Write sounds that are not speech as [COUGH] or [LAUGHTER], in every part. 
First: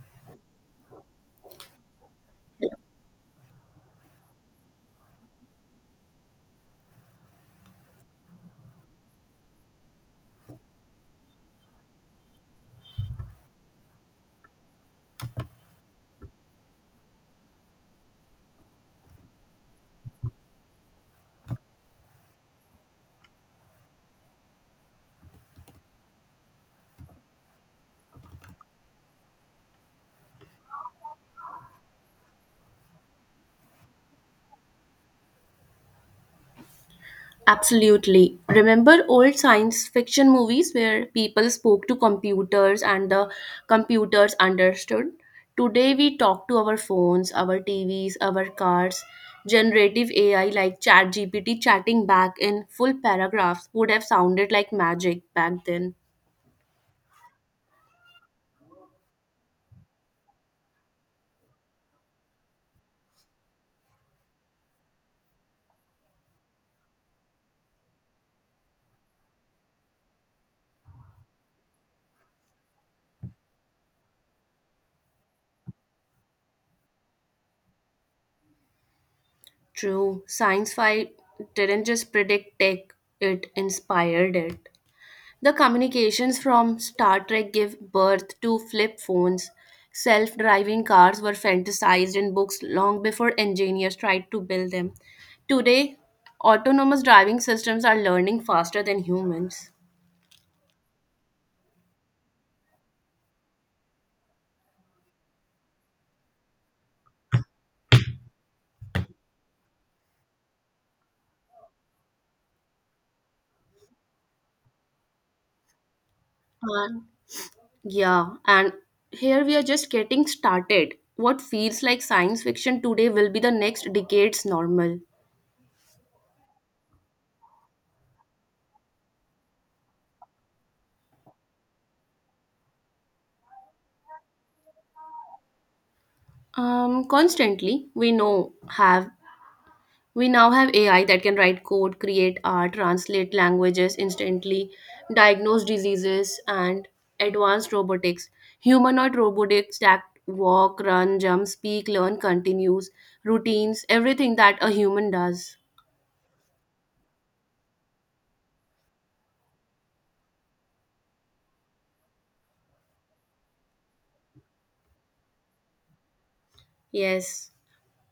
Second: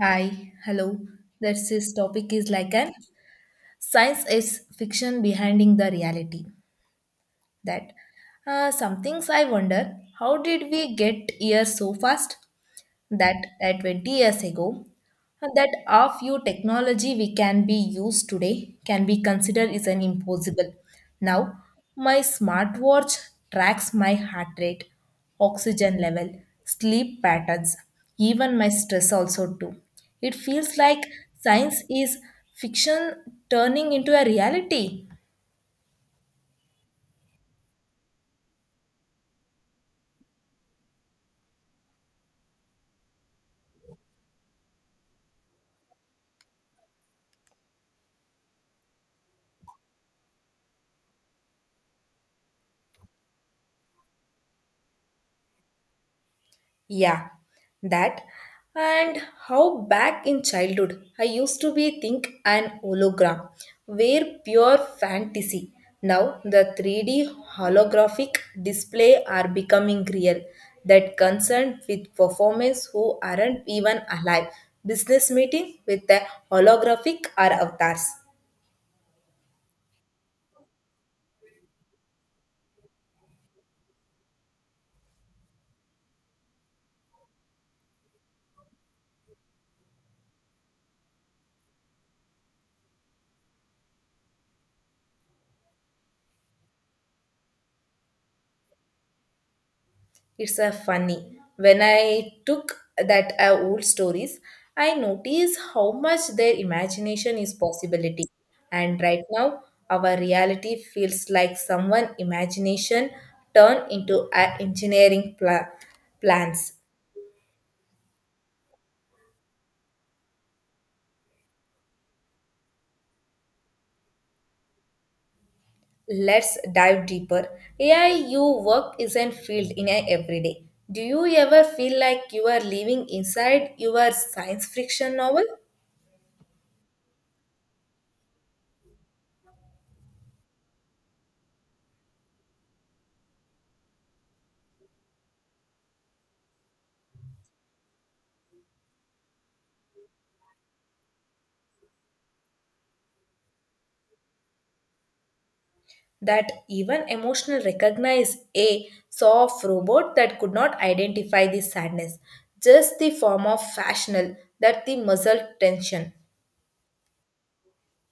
Hi, hello. That's this topic is like an science is fiction behinding the reality. That Some things I wonder, how did we get here so fast? That at 20 years ago, that our few technology we can be used today can be considered is an impossible. Now my smartwatch tracks my heart rate, oxygen level, sleep patterns, even my stress also too. It feels like science is fiction turning into a reality. Absolutely. Remember old science fiction movies where people spoke to computers and the computers understood? Today we talk to our phones, our TVs, our cars. Generative AI like ChatGPT chatting back in full paragraphs would have sounded like magic back then. Yeah, that. And how back in childhood, I used to be think an hologram, were pure fantasy. Now the 3D holographic display are becoming real. That concerned with performers who aren't even alive. Business meeting with the holographic are avatars. True, science fi didn't just predict tech, it inspired it. The communications from Star Trek give birth to flip phones. Self driving cars were fantasized in books long before engineers tried to build them. Today, autonomous driving systems are learning faster than humans. It's a funny. When I took that old stories, I noticed how much their imagination is possibility. And right now, our reality feels like someone imagination turned into a engineering plans. And yeah, and here we are just getting started. What feels like science fiction today will be the next decade's normal. Let's dive deeper. AI, you work isn't filled in a everyday. Do you ever feel like you are living inside your science fiction novel? Constantly, we now have AI that can write code, create art, translate languages instantly, diagnose diseases, and advanced robotics. Humanoid robotics that walk, run, jump, speak, learn, continues, routines, everything that a human does. That even emotional recognize a soft robot that could not identify the sadness, just the form of fashional that the muscle tension. Yes,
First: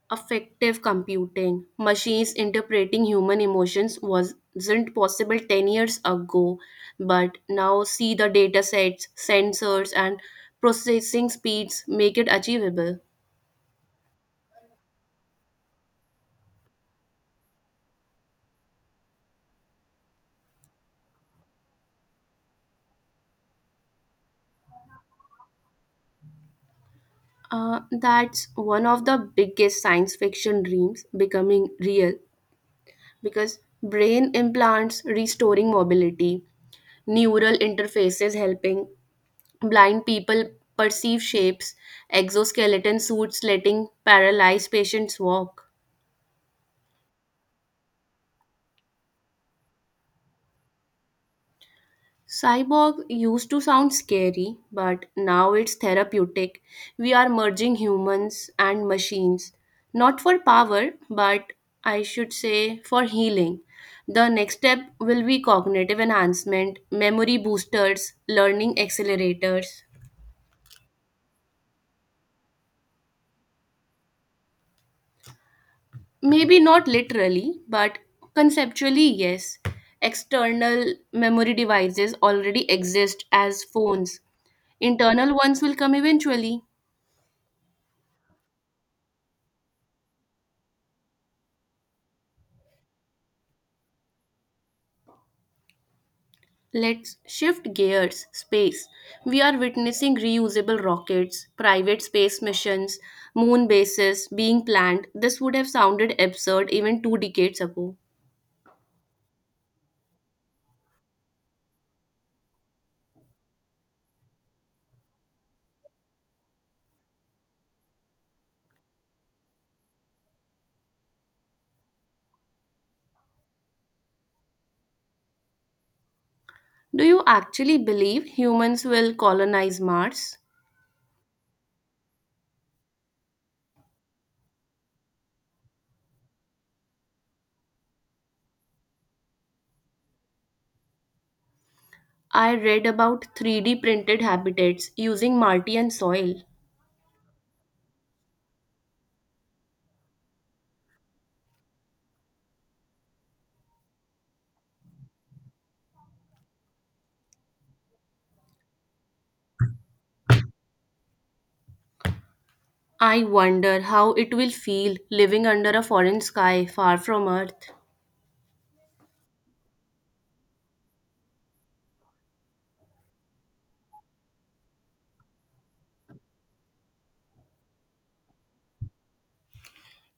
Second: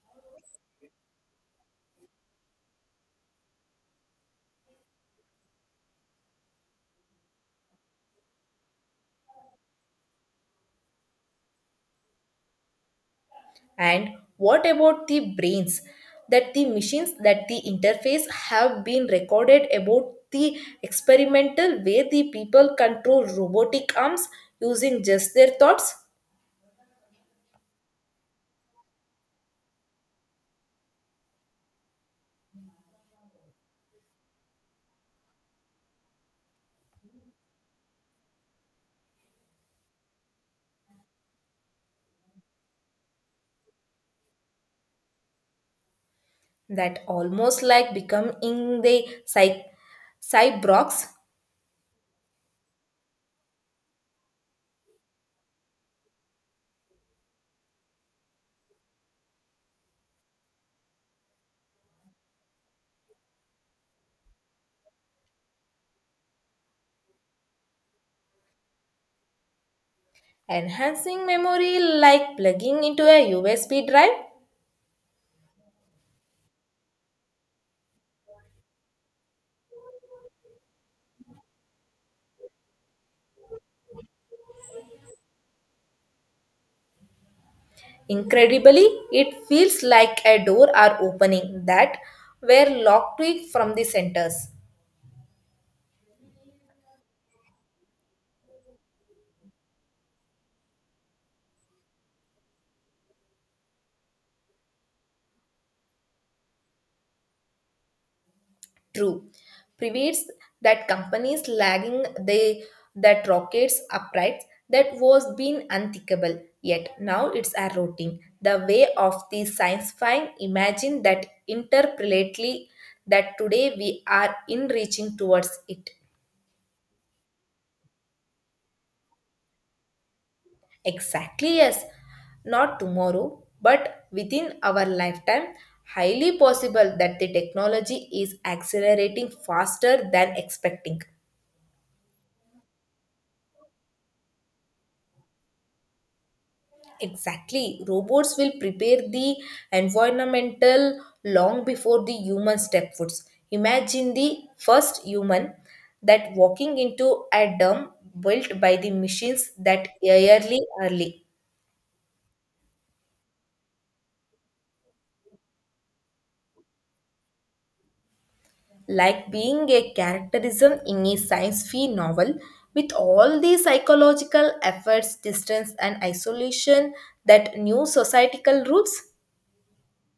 affective computing. Machines interpreting human emotions wasn't possible 10 years ago, but now see the datasets, sensors, and processing speeds make it achievable. And what about the brains, that the machines, that the interface have been recorded about the experimental where the people control robotic arms using just their thoughts? That's one of the biggest science fiction dreams becoming real because brain implants restoring mobility, neural interfaces helping blind people perceive shapes, exoskeleton suits letting paralyzed patients walk. That almost like becoming the psych cyborgs. Cyborg used to sound scary, but now it's therapeutic. We are merging humans and machines, not for power, but I should say for healing. The next step will be cognitive enhancement, memory boosters, learning accelerators. Enhancing memory like plugging into a USB drive. Maybe not literally, but conceptually, yes. External memory devices already exist as phones, internal ones will come eventually. Incredibly, it feels like a door are opening that were locked to it from the centers. Let's shift gears space. We are witnessing reusable rockets, private space missions, moon bases being planned. This would have sounded absurd even two decades ago. True, prevates that companies lagging they, that rockets uprights that was been unthinkable. Yet now it's a routine. The way of the science find imagine that interprelately, that today we are in reaching towards it. Do you actually believe humans will colonize Mars? Exactly, yes. Not tomorrow, but within our lifetime, highly possible that the technology is accelerating faster than expecting. I read about 3D printed habitats using Martian soil. Exactly, robots will prepare the environmental long before the human step foots. Imagine the first human that walking into a dome built by the machines that yearly early. I wonder how it will feel living under a foreign sky far from Earth. Like being a characterism in a science fiction novel with all the psychological efforts distance and isolation, that new societal roots.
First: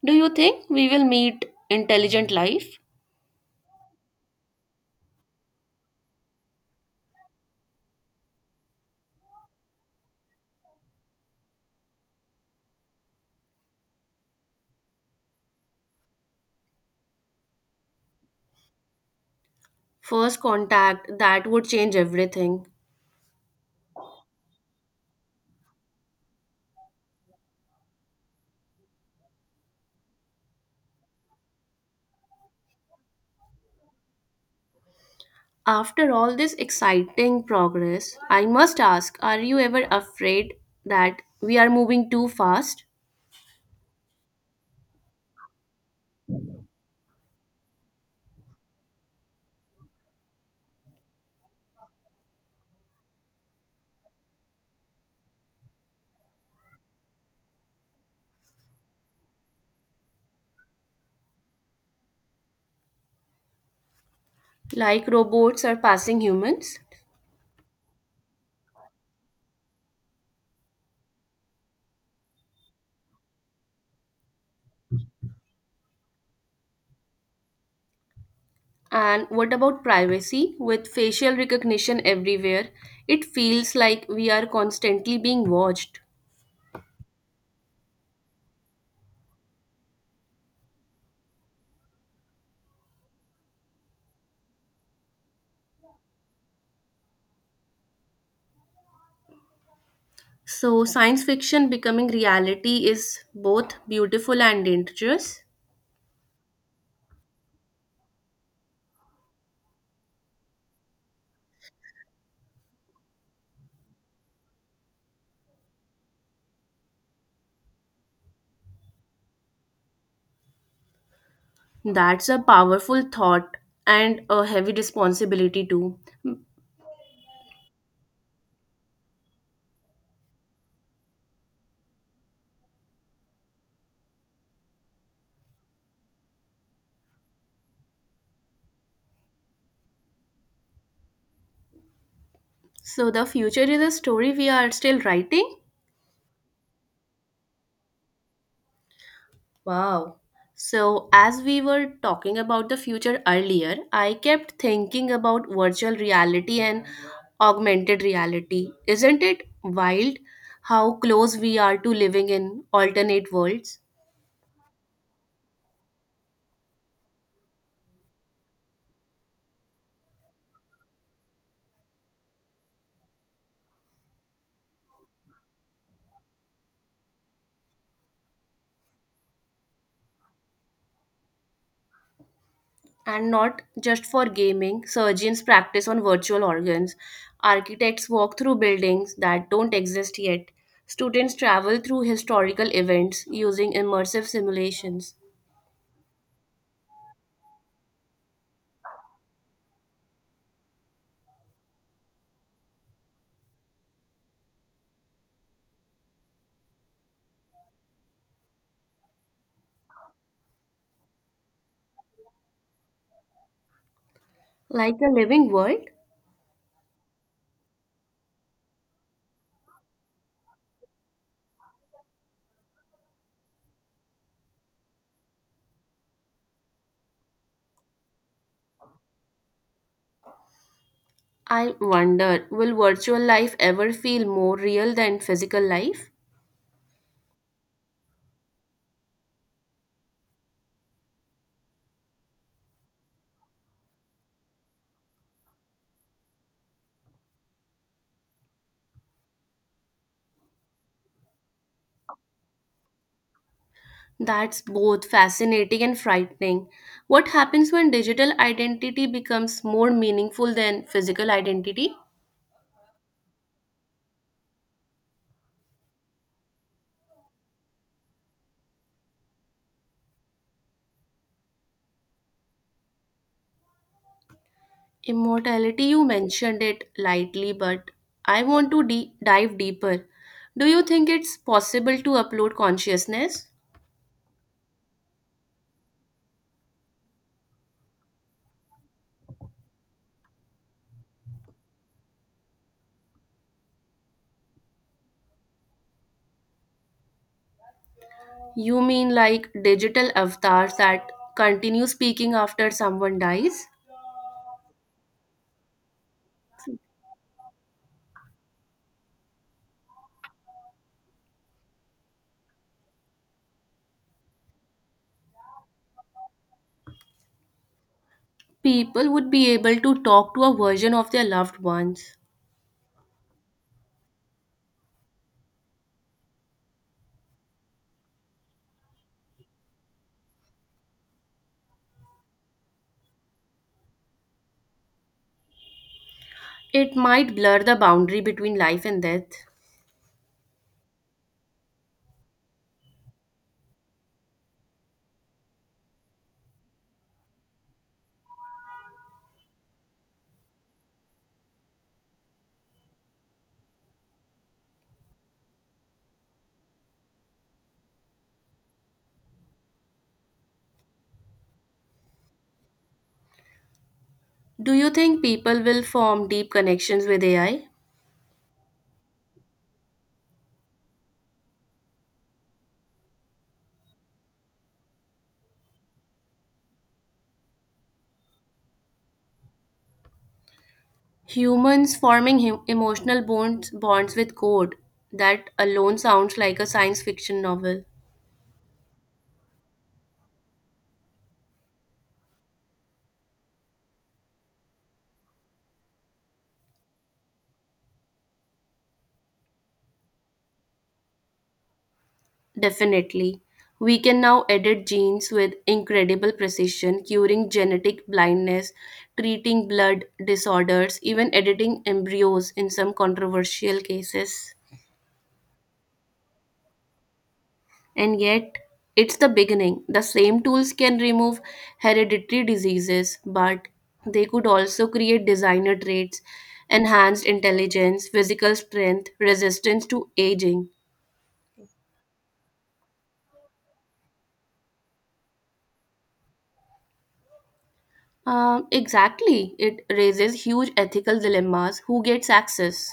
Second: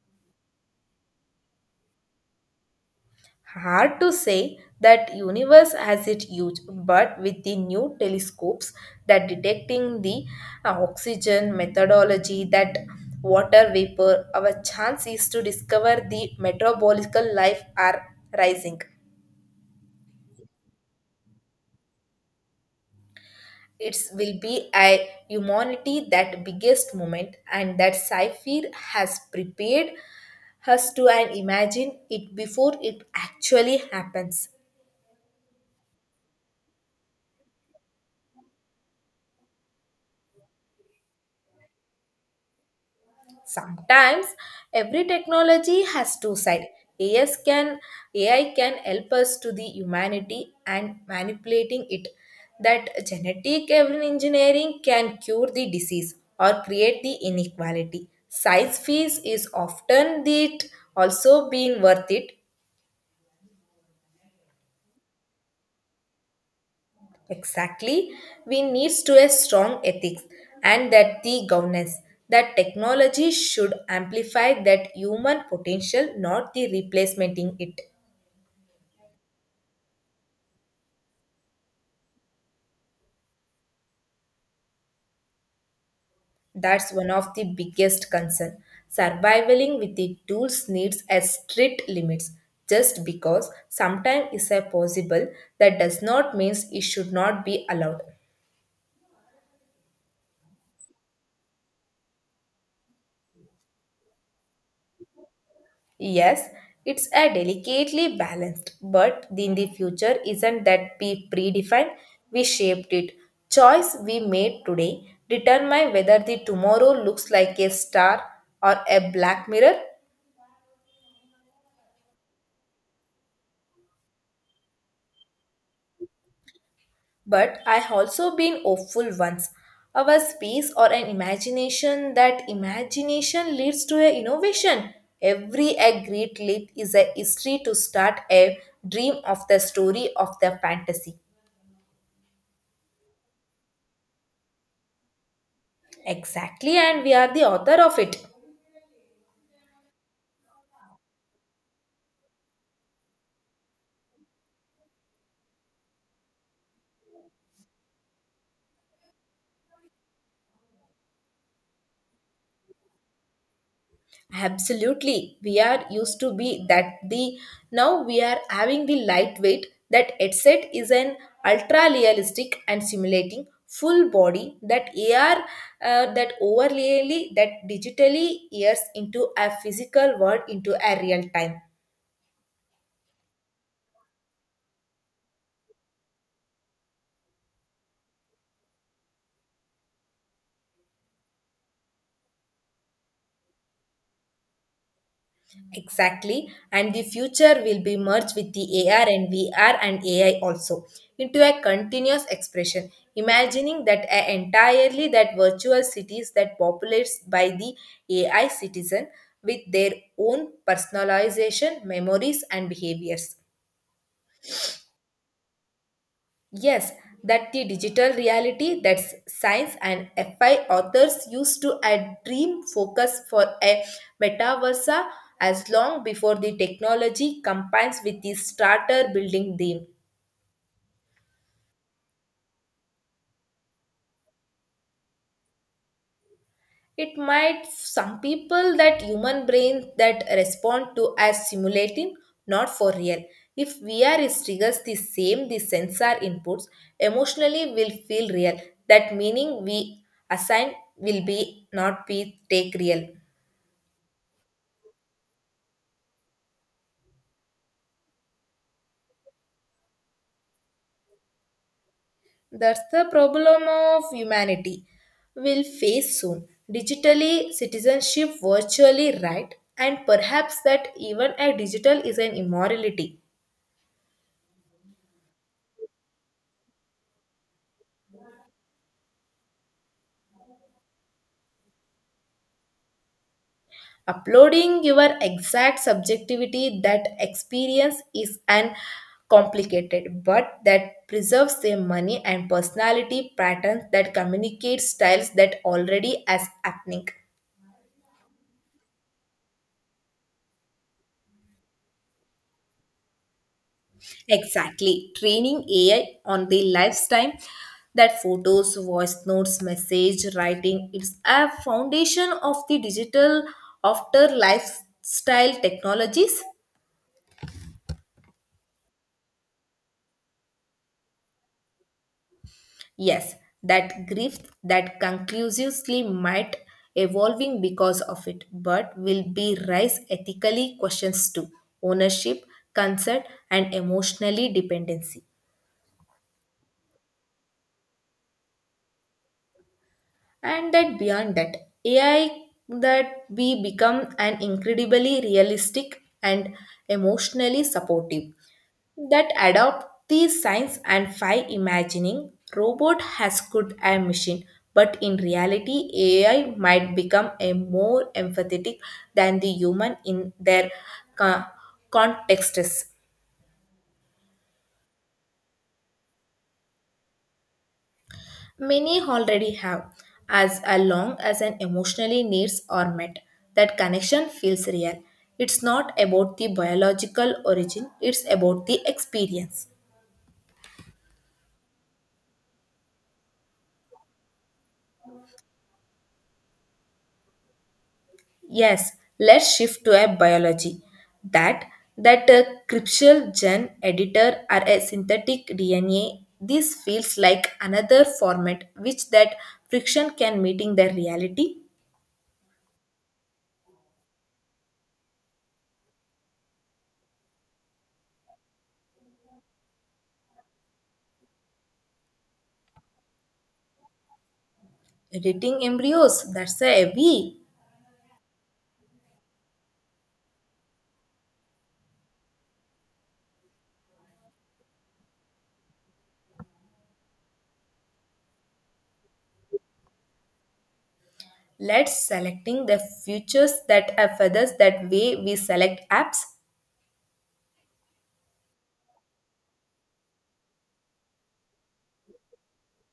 Do you think we will meet intelligent life? Hard to say that universe has its huge, but with the new telescopes that detecting the oxygen methodology, that water vapor, our chances to discover the metabolical life are rising. First contact that would change everything. It will be a humanity that biggest moment, and that Saifir has prepared us to and imagine it before it actually happens. After all this exciting progress, I must ask, are you ever afraid that we are moving too fast, Sometimes every technology has two sides. As can ai can help us to the humanity and manipulating it, that genetic engineering can cure the disease or create the inequality size fees is often it, also being worth it. like robots are passing humans? Exactly, we needs to a strong ethics and that the governance, that technology should amplify that human potential, not the replacement in it. And what about privacy? With facial recognition everywhere, it feels like we are constantly being watched. That's one of the biggest concern. Surviving with the tools needs a strict limits. Just because sometime is a possible, that does not means it should not be allowed. So, science fiction becoming reality is both beautiful and dangerous. Yes, it's a delicately balanced, but in the future isn't that be predefined. We shaped it. Choice we made today determine whether the tomorrow looks like a star or a black mirror. That's a powerful thought and a heavy responsibility too. But I also been hopeful once. Our space or an imagination, that imagination leads to an innovation. Every a great leap is a history to start a dream of the story of the fantasy. So, the future is a story we are still writing? Exactly, and we are the author of it. Wow. So, as we were talking about the future earlier, I kept thinking about virtual reality and augmented reality. Isn't it wild how close we are to living in alternate worlds? Absolutely. We are used to be that the now we are having the lightweight, that headset is an ultra realistic and simulating full body that AR, that overlayly that digitally ears into a physical world into a real time. And not just for gaming, surgeons practice on virtual organs, architects walk through buildings that don't exist yet, students travel through historical events using immersive simulations. Exactly, and the future will be merged with the AR and VR and AI also into a continuous expression, imagining that a entirely that virtual cities that populates by the AI citizen with their own personalization, memories, and behaviors. Like a living world? Yes, that the digital reality, that's science and FI authors used to a dream focus for a metaversa as long before the technology combines with the starter building theme. I wonder, will virtual life ever feel more real than physical life? It might, some people that human brain that respond to as simulating, not for real. If VR is triggers the same the sensor inputs, emotionally will feel real. That meaning we assign will be not be take real. That's both fascinating and frightening. What happens when digital identity becomes more meaningful than physical identity? That's the problem of humanity will face soon. Digitally, citizenship virtually right, and perhaps that even a digital is an immorality. Immortality, you mentioned it lightly, but I want to dive deeper. Do you think it's possible to upload consciousness? Uploading your exact subjectivity that experience is an complicated, but that preserves their money and personality patterns, that communicate styles that already as happening. You mean like digital avatars that continue speaking after someone dies? Exactly. Training AI on the lifetime, that photos, voice notes, message, writing, it's a foundation of the digital after lifestyle technologies. People would be able to talk to a version of their loved ones. Yes, that grief that conclusively might evolving because of it, but will be rise ethically questions too. Ownership, consent, and emotionally dependency. It might blur the boundary between life and death. And that beyond that ai, that we become an incredibly realistic and emotionally supportive, that adopt these signs and five imagining robot has could a machine, but in reality ai might become a more empathetic than the human in their co- contexts. Do you think people will form deep connections with AI? Many already have, as long as an emotionally needs are met, that connection feels real. It's not about the biological origin, it's about the experience. Humans forming him emotional bonds with code. That alone sounds like a science fiction novel. Yes, let's shift to a biology. That that a cryptial gene editor or a synthetic DNA, this feels like another format which that friction can meeting the reality. Definitely. We can now edit genes with incredible precision, curing genetic blindness, treating blood disorders, even editing embryos in some controversial cases. Editing embryos, that's a heavy. And yet, it's the beginning. The same tools can remove hereditary diseases, but they could also create designer traits, enhanced intelligence, physical strength, resistance to aging. Let's selecting the futures that are feathers, that way we select apps. Exactly. It raises huge ethical dilemmas. Who gets access?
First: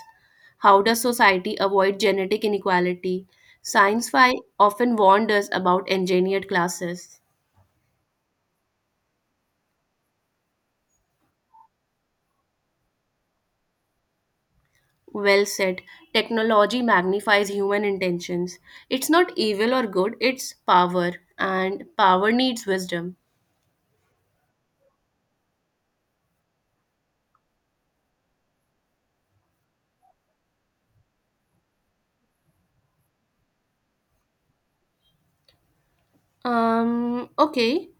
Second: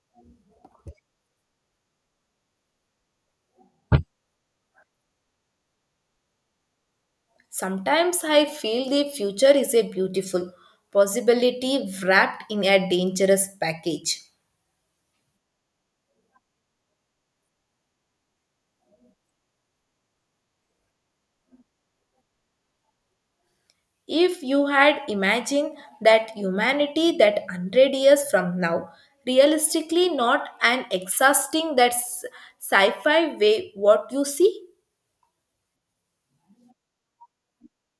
How does society avoid genetic inequality? Science fi often warned us about engineered classes. Sometimes I feel the future is a beautiful possibility wrapped in a dangerous package. Well said. Technology magnifies human intentions. It's not evil or good, it's power, and power needs wisdom. If you had imagined that humanity that 100 years from now, realistically, not an exhausting that sci-fi way, what you see? Okay.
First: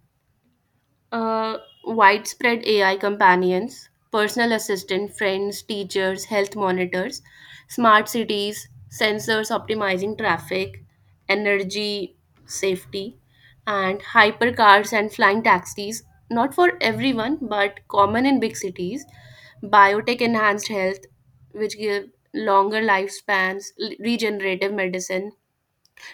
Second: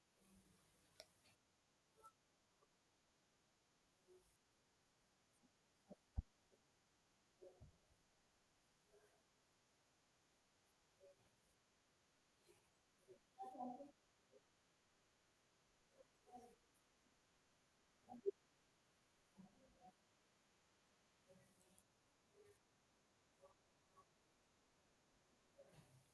Uh, Widespread AI companions, personal assistant, friends, teachers, health monitors, smart cities, sensors optimizing traffic, energy, safety, and hypercars and flying taxis. Not for everyone, but common in big cities. Biotech enhanced health, which give longer lifespans, regenerative medicine,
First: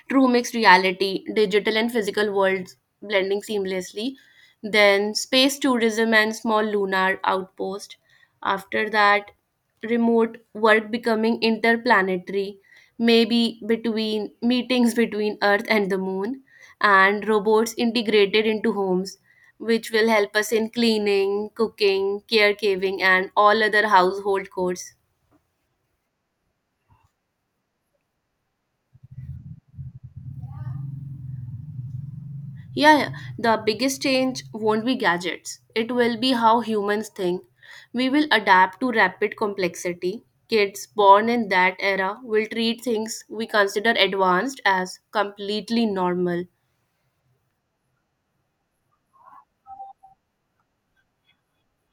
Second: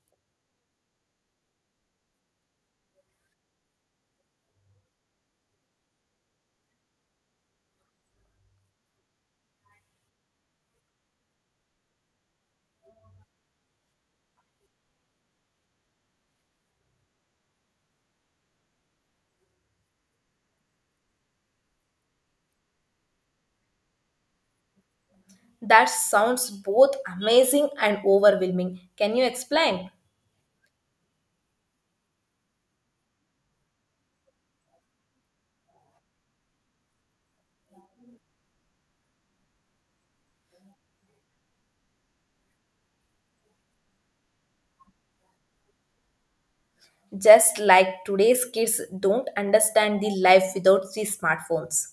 true mixed reality, digital and physical worlds blending seamlessly. Then space tourism and small lunar outpost. After that, remote work becoming interplanetary, maybe between meetings between Earth and the Moon, and robots integrated into homes, which will help us in cleaning, cooking, caregiving, and all other household chores. That sounds both amazing and overwhelming, can you explain? Yeah, yeah, the biggest change won't be gadgets. It will be how humans think. We will adapt to rapid complexity. Kids born in that era will treat things we consider advanced as completely normal. Just like today's kids don't understand the life without the smartphones.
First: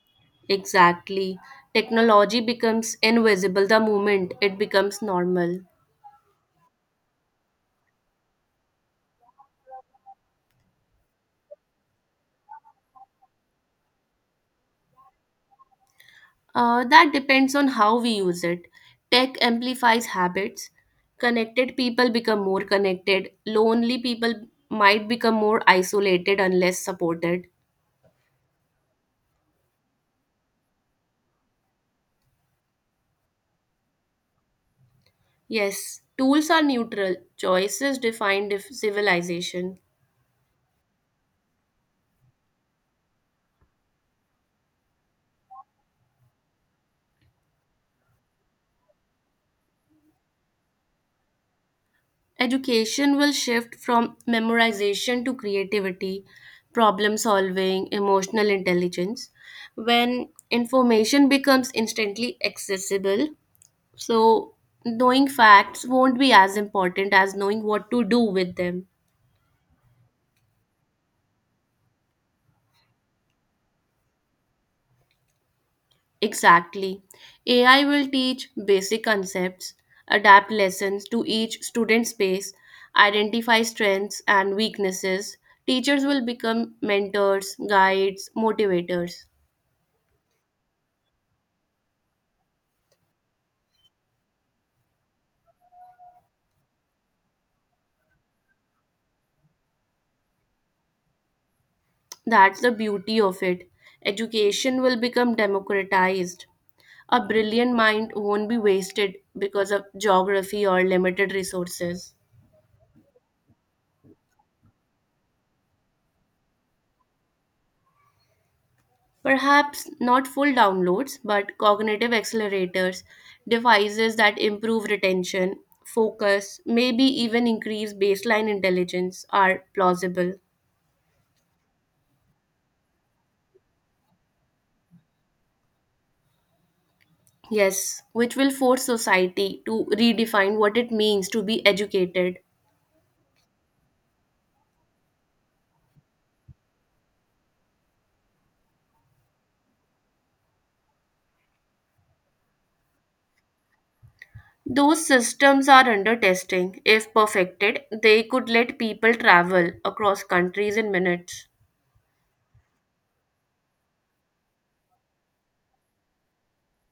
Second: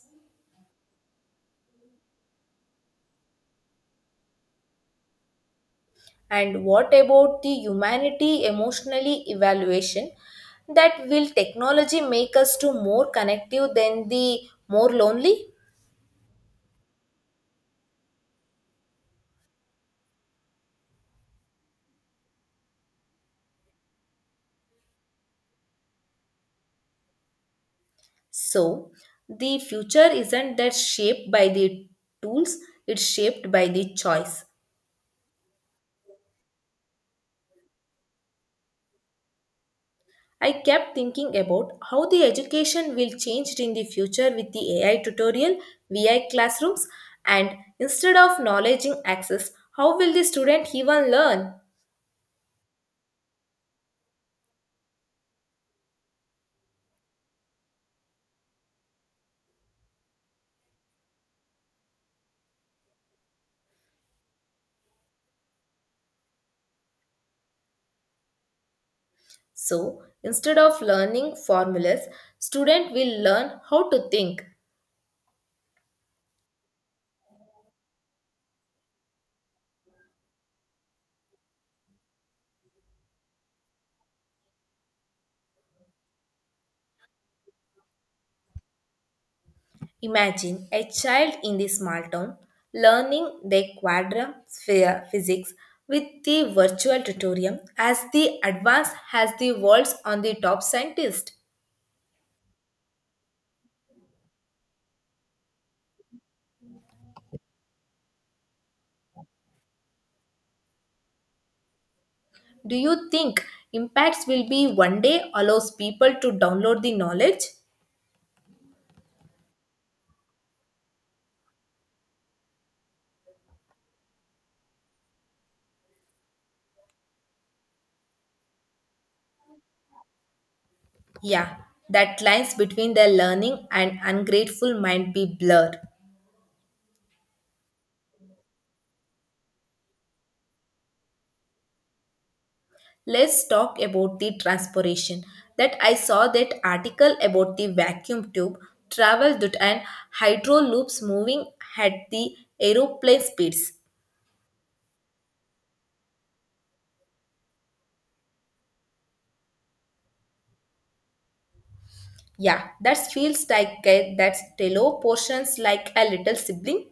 Exactly. Technology becomes invisible the moment it becomes normal. And what about the humanity emotionally evaluation, that will technology make us to more connective than the more lonely? That depends on how we use it. Tech amplifies habits. Connected people become more connected. Lonely people might become more isolated unless supported. So the future isn't that shaped by the tools, it's shaped by the choice. Yes, tools are neutral. Choices define civilization. I kept thinking about how the education will change in the future with the AI tutorial, VI classrooms, and instead of knowledge in access, how will the student even learn? Education will shift from memorization to creativity, problem solving, emotional intelligence. When information becomes instantly accessible, So, knowing facts won't be as important as knowing what to do with them. So, instead of learning formulas, student will learn how to think. Exactly. AI will teach basic concepts, adapt lessons to each student's pace, identify strengths and weaknesses. Teachers will become mentors, guides, motivators. Imagine a child in the small town learning the quadram sphere physics with the virtual tutorial as the advance has the world's on the top scientist. That's the beauty of it. Education will become democratized. A brilliant mind won't be wasted because of geography or limited resources. Do you think impacts will be one day allows people to download the knowledge? Perhaps not full downloads, but cognitive accelerators, devices that improve retention, focus, maybe even increase baseline intelligence are plausible. Yeah, that lines between their learning and ungrateful might be blurred. Yes, which will force society to redefine what it means to be educated. Let's talk about the transpiration. That I saw that article about the vacuum tube travel, that and hydro loops moving at the aeroplane speeds. Those systems are under testing. If perfected, they could let people travel across countries in minutes. Yeah, that feels like that's tello portions like a little sibling.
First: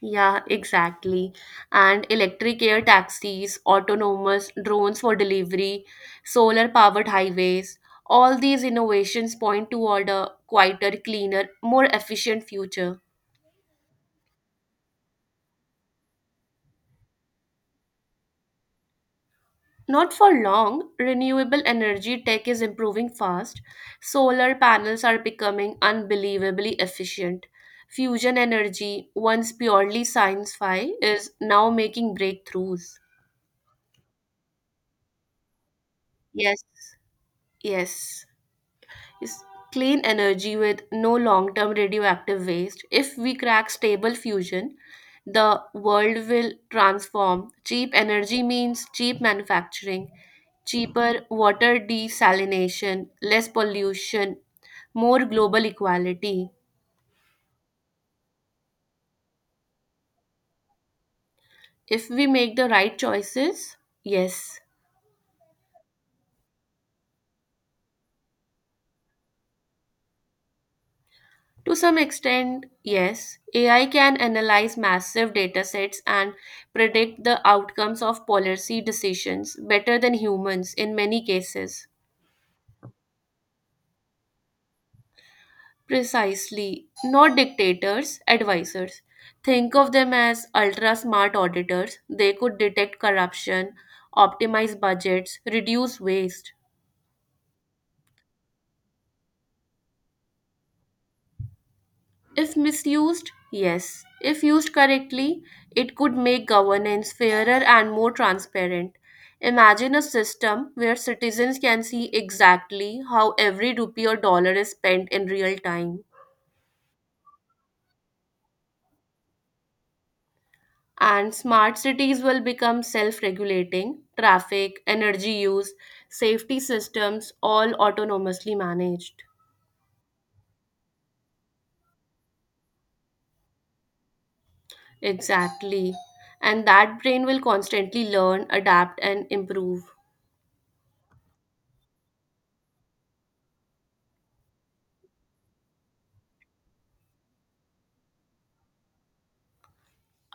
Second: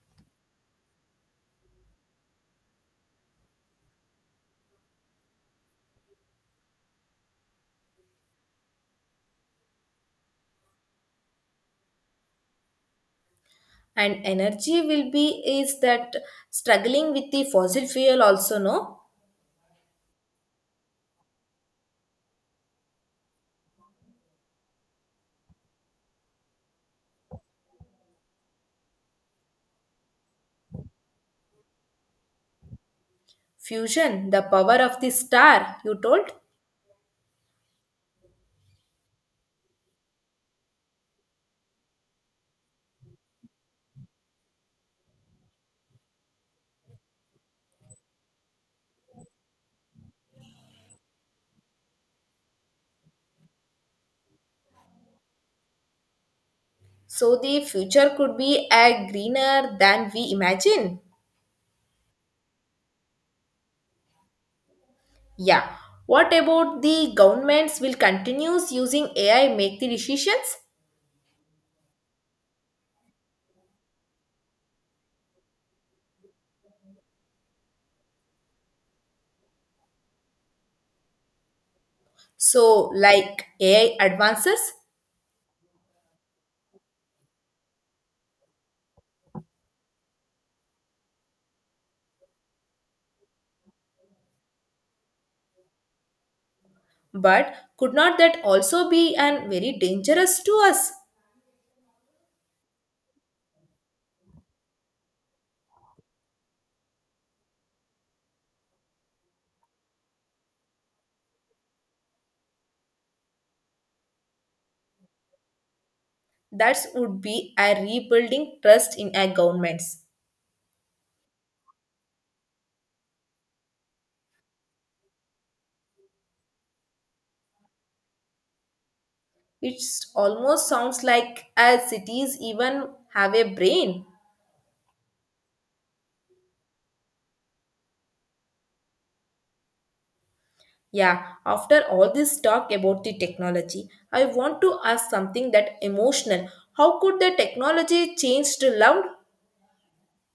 Yeah, exactly. And electric air taxis, autonomous drones for delivery, solar powered highways, all these innovations point toward a quieter, cleaner, more efficient future. And energy will be is that struggling with the fossil fuel also, no? Not for long, renewable energy tech is improving fast. Solar panels are becoming unbelievably efficient. Fusion energy, once purely science fi, is now making breakthroughs. Fusion, the power of the star you told. Yes, yes, is clean energy with no long term radioactive waste. If we crack stable fusion, the world will transform. Cheap energy means cheap manufacturing, cheaper water desalination, less pollution, more global equality. So the future could be a greener than we imagine. If we make the right choices, yes. Yeah, what about the governments will continues using ai make the decisions? To some extent, yes, AI can analyze massive datasets and predict the outcomes of policy decisions better than humans in many cases. So like ai advances. Precisely, not dictators, advisors. Think of them as ultra smart auditors. They could detect corruption, optimize budgets, reduce waste. But could not that also be an very dangerous to us? If misused, yes. If used correctly, it could make governance fairer and more transparent. Imagine a system where citizens can see exactly how every rupee or dollar is spent in real time. That would be a rebuilding trust in our governments. And smart cities will become self regulating, traffic, energy use, safety systems, all autonomously managed. It almost sounds like as cities even have a brain. Exactly. And that brain will constantly learn, adapt, and improve. Yeah, after all this talk about the technology, I want to ask something that emotional. How could the technology change to love?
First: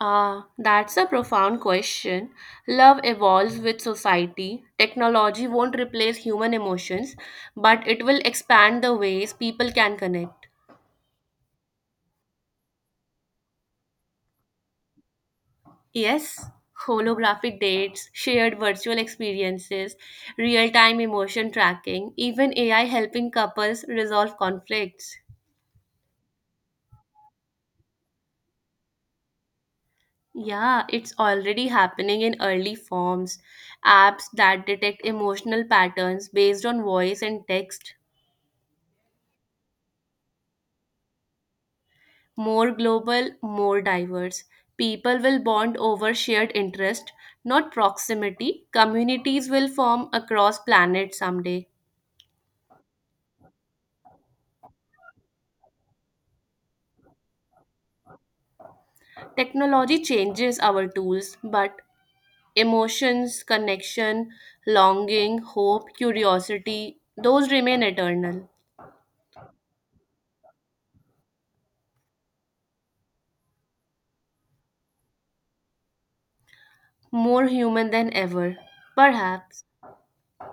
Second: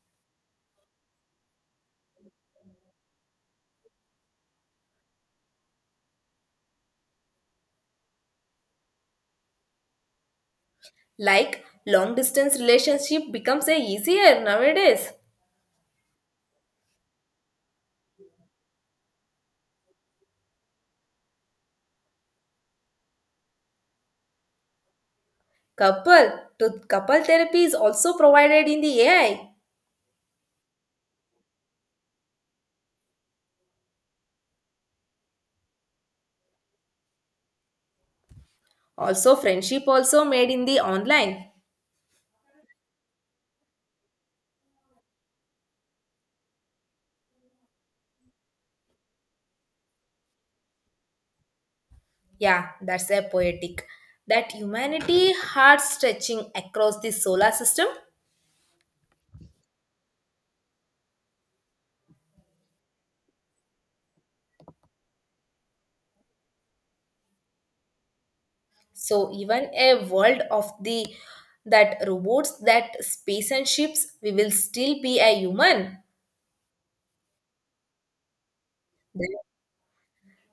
Ah, that's a profound question. Love evolves with society. Technology won't replace human emotions, but it will expand the ways people can connect. Like long distance relationship becomes a easier nowadays. Yes, holographic dates, shared virtual experiences, real time emotion tracking, even AI helping couples resolve conflicts. Couple to couple therapy is also provided in the AI. Yeah, it's already happening in early forms. Apps that detect emotional patterns based on voice and text, Also friendship also made in the online. more global, more diverse. People will bond over shared interest, not proximity. Communities will form across planets someday. Yeah, that's a poetic. That humanity heart stretching across the solar system. Technology changes our tools, but emotions, connection, longing, hope, curiosity, those remain eternal, So even a world of the that robots, that space and ships, we will still be a human. more human than ever, That, perhaps.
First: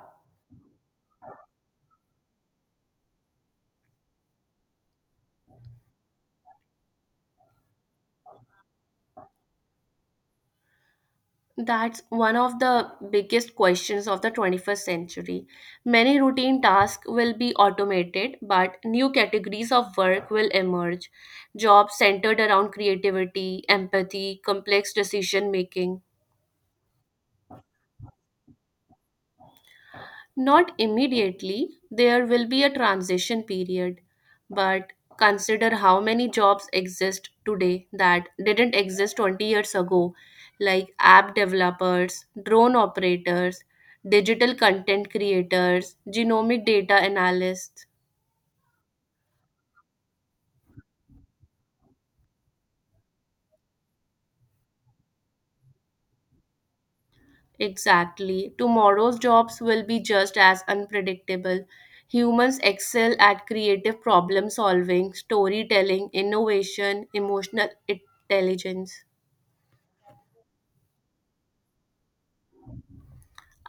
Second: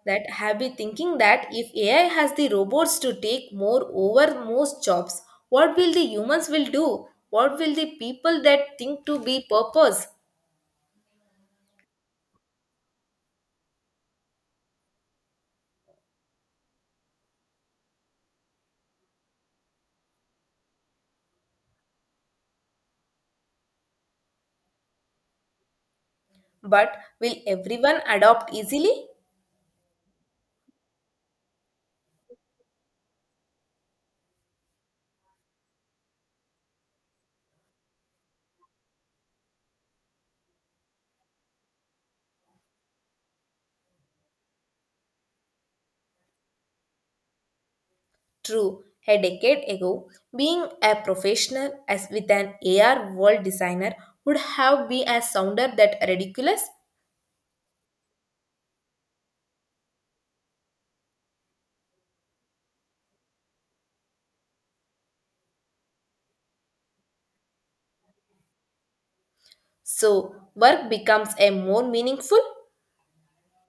that have been thinking that if AI has the robots to take more over most jobs, what will the humans will do? What will the people that think to be purpose? That's one of the biggest questions of the 21st century. Many routine tasks will be automated, but new categories of work will emerge. Jobs centered around creativity, empathy, complex decision making. But will everyone adopt easily? Not immediately, there will be a transition period, but consider how many jobs exist today that didn't exist 20 years ago, like app developers, drone operators, digital content creators, genomic data analysts. True, a decade ago, being a professional as with an AR world designer would have been a sounder that ridiculous. Exactly. Tomorrow's jobs will be just as unpredictable. Humans excel at creative problem solving, storytelling, innovation, emotional intelligence. So, work becomes a more meaningful.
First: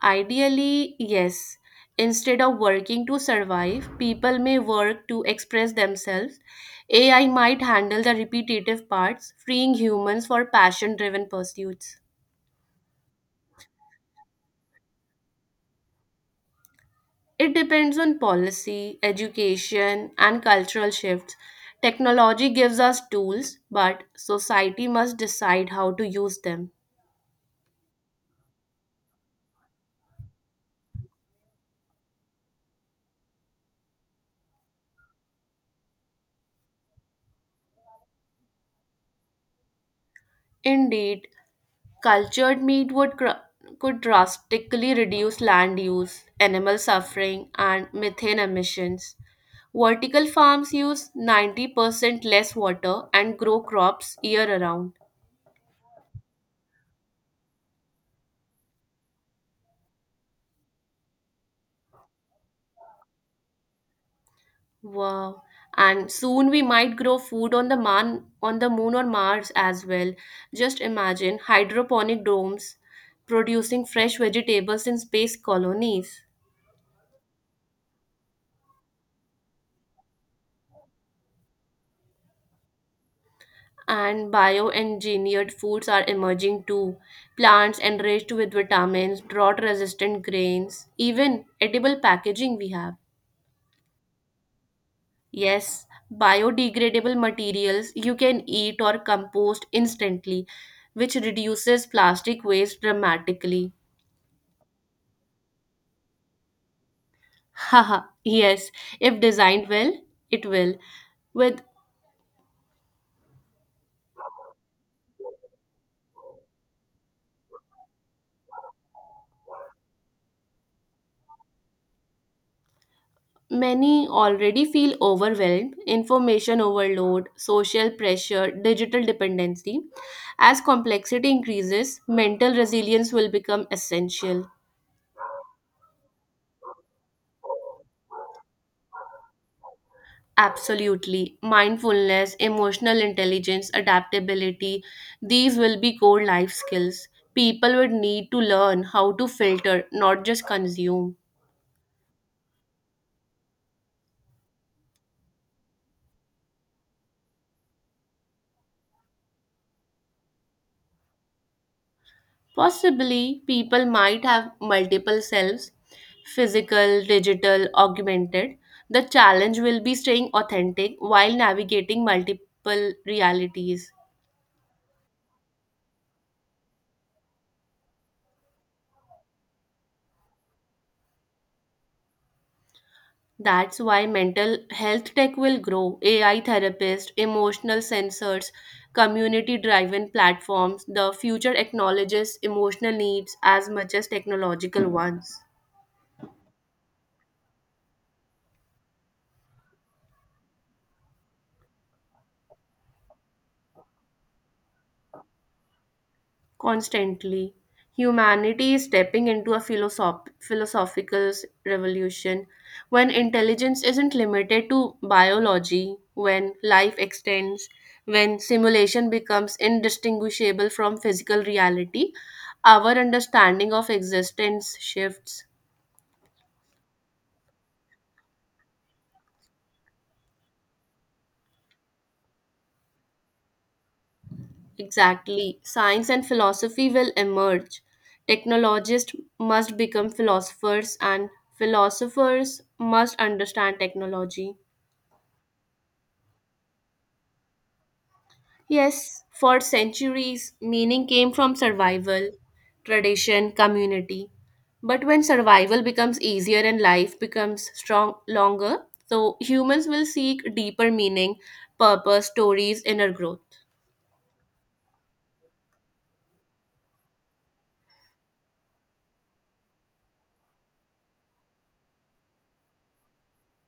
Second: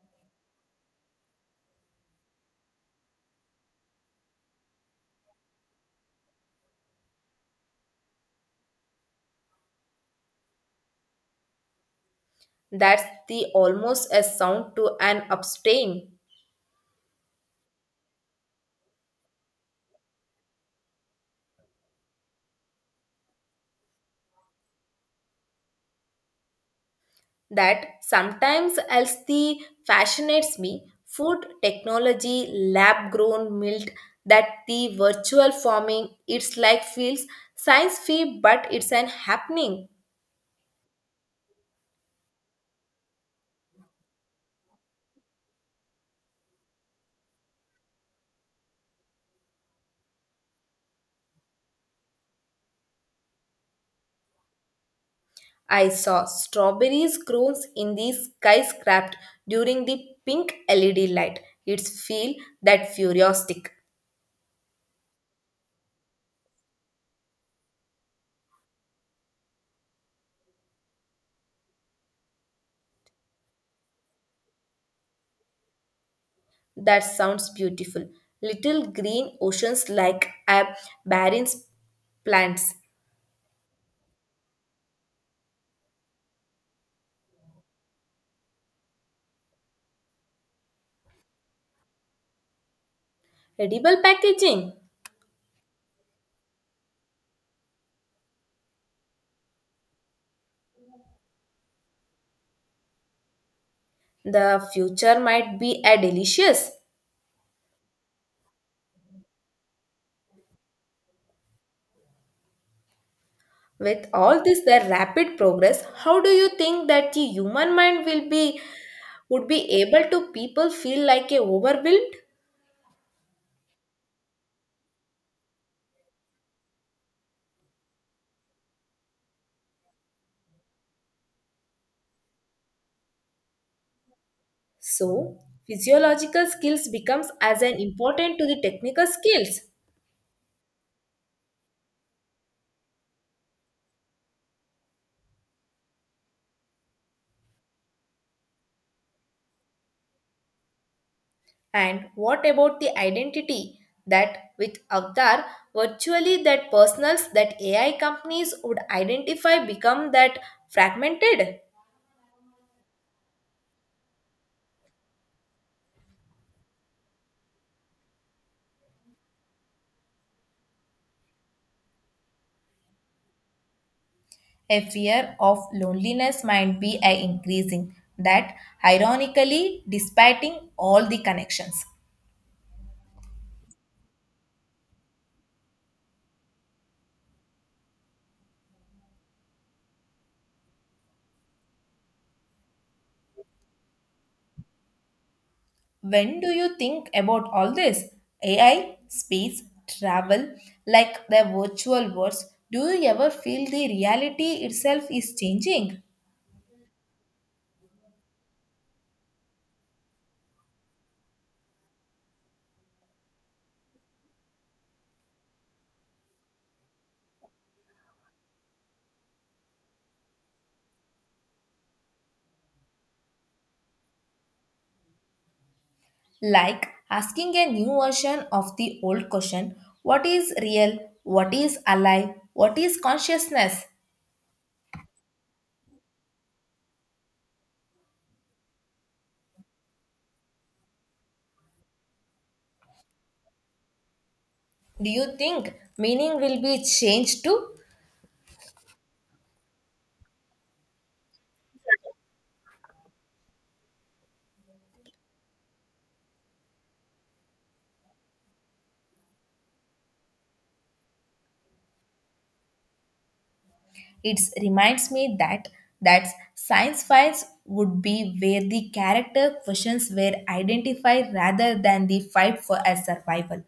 Ideally, yes. Instead of working to survive, people may work to express themselves. AI might handle the repetitive parts, freeing humans for passion driven pursuits. That's the almost a sound to an abstain. It depends on policy, education, and cultural shifts. Technology gives us tools, but society must decide how to use them. That sometimes else the fascinates me. Food technology, lab grown milk, that the virtual farming, it's like feels science fee, but it's an happening. Indeed, cultured meat would could drastically reduce land use, animal suffering, and methane emissions. Vertical farms use 90% less water and grow crops year around. I saw strawberries grows in the skyscraper during the pink LED light. It's feel that futuristic. Wow. And soon we might grow food on the moon or Mars as well. Just imagine hydroponic domes producing fresh vegetables in space colonies. That sounds beautiful. Little green oceans like a barren plants. And bioengineered foods are emerging too. Plants enriched with vitamins, drought resistant grains, even edible packaging we have. Edible packaging. Yes, biodegradable materials you can eat or compost instantly, which reduces plastic waste dramatically. The future might be a delicious. [LAUGHS] Haha, yes, if designed well, it will. With With all this the rapid progress, how do you think that the human mind will be would be able to people feel like a overwhelmed? Many already feel overwhelmed, information overload, social pressure, digital dependency. As complexity increases, mental resilience will become essential. So, physiological skills becomes as an important to the technical skills. Absolutely. Mindfulness, emotional intelligence, adaptability, these will be core life skills. People would need to learn how to filter, not just consume. And what about the identity? That with Avtar, virtually that personals that AI companies would identify become that fragmented. Possibly, people might have multiple selves, physical, digital, augmented. The challenge will be staying authentic while navigating multiple realities. A fear of loneliness might be a increasing that ironically despite all the connections. That's why mental health tech will grow. AI therapists, emotional sensors, community driven platforms. The future acknowledges emotional needs as much as technological ones. When do you think about all this? AI, space, travel, like the virtual worlds, do you ever feel the reality itself is changing? Constantly, humanity is stepping into a philosophical revolution when intelligence isn't limited to biology, when life extends, when simulation becomes indistinguishable from physical reality. Our understanding of existence shifts. Like asking a new version of the old question, what is real? What is alive? What is consciousness? Exactly. Science and philosophy will emerge. Technologists must become philosophers, and philosophers must understand technology. Do you think meaning will be changed too? Yes, for centuries, meaning came from survival, tradition, community. But when survival becomes easier and life becomes strong longer, so humans will seek deeper meaning, purpose, stories, inner growth. It reminds me that that science files would be where the character questions were identified rather than the fight for a survival.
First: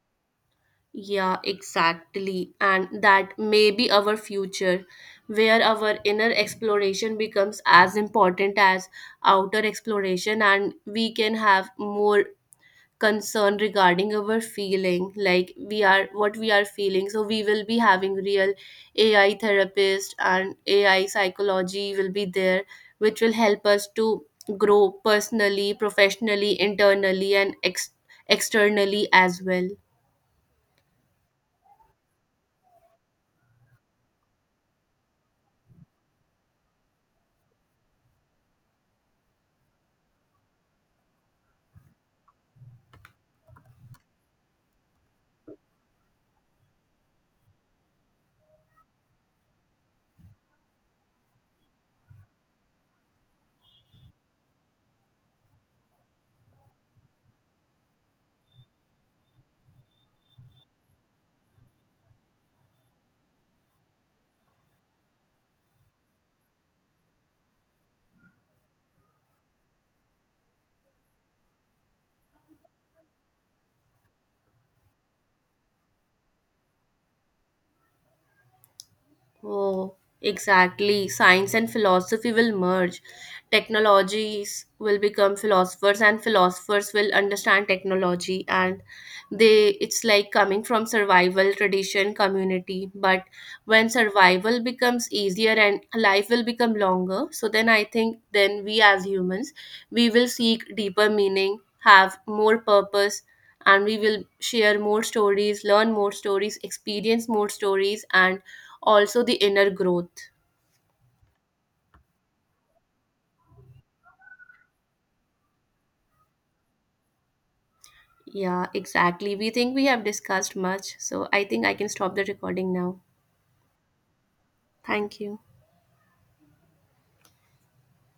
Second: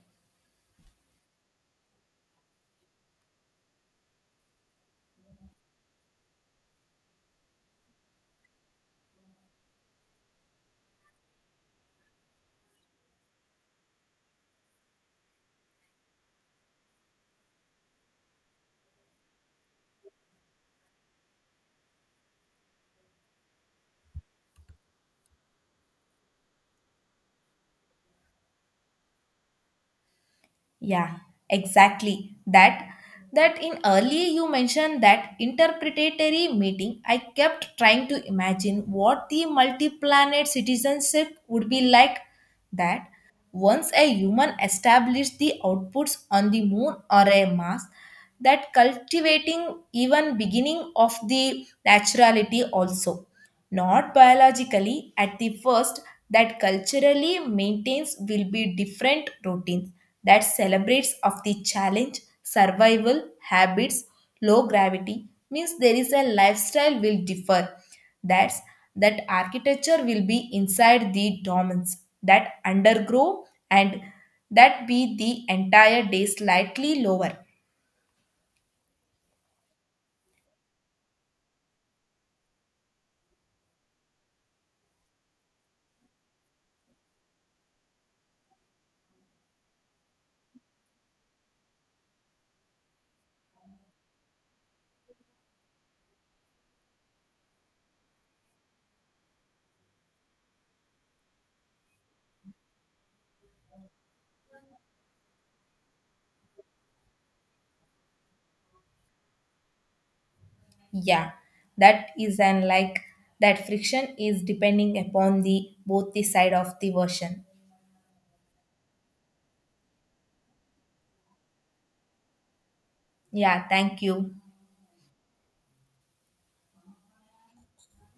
Yeah, exactly. And that may be our future, where our inner exploration becomes as important as outer exploration, and we can have more concern regarding our feeling like we are what we are feeling, so we will be having real AI therapist and AI psychology will be there, which will help us to grow personally, professionally, internally, and externally as well. Yeah, exactly. That in early you mentioned that interpretatory meeting, I kept trying to imagine what the multi-planet citizenship would be like. That once a human established the outputs on the moon or a Mars, that cultivating even beginning of the naturality also, not biologically at the first, that culturally maintains will be different routines, that celebrates of the challenge survival habits. Low gravity means there is a lifestyle will differ. That's that architecture will be inside the dormants, that undergrow, and that be the entire day slightly lower. Oh, exactly. Science and philosophy will merge. Technologies will become philosophers, and philosophers will understand technology. And they, it's like coming from survival, tradition, community. But when survival becomes easier and life will become longer, so then I think then we as humans, we will seek deeper meaning, have more purpose, and we will share more stories, learn more stories, experience more stories, and also the inner growth. Yeah, that is, and like that friction is depending upon the both the side of the version. Yeah, exactly. We think we have discussed much, so I think I can stop the recording now. Yeah, thank you. Thank you.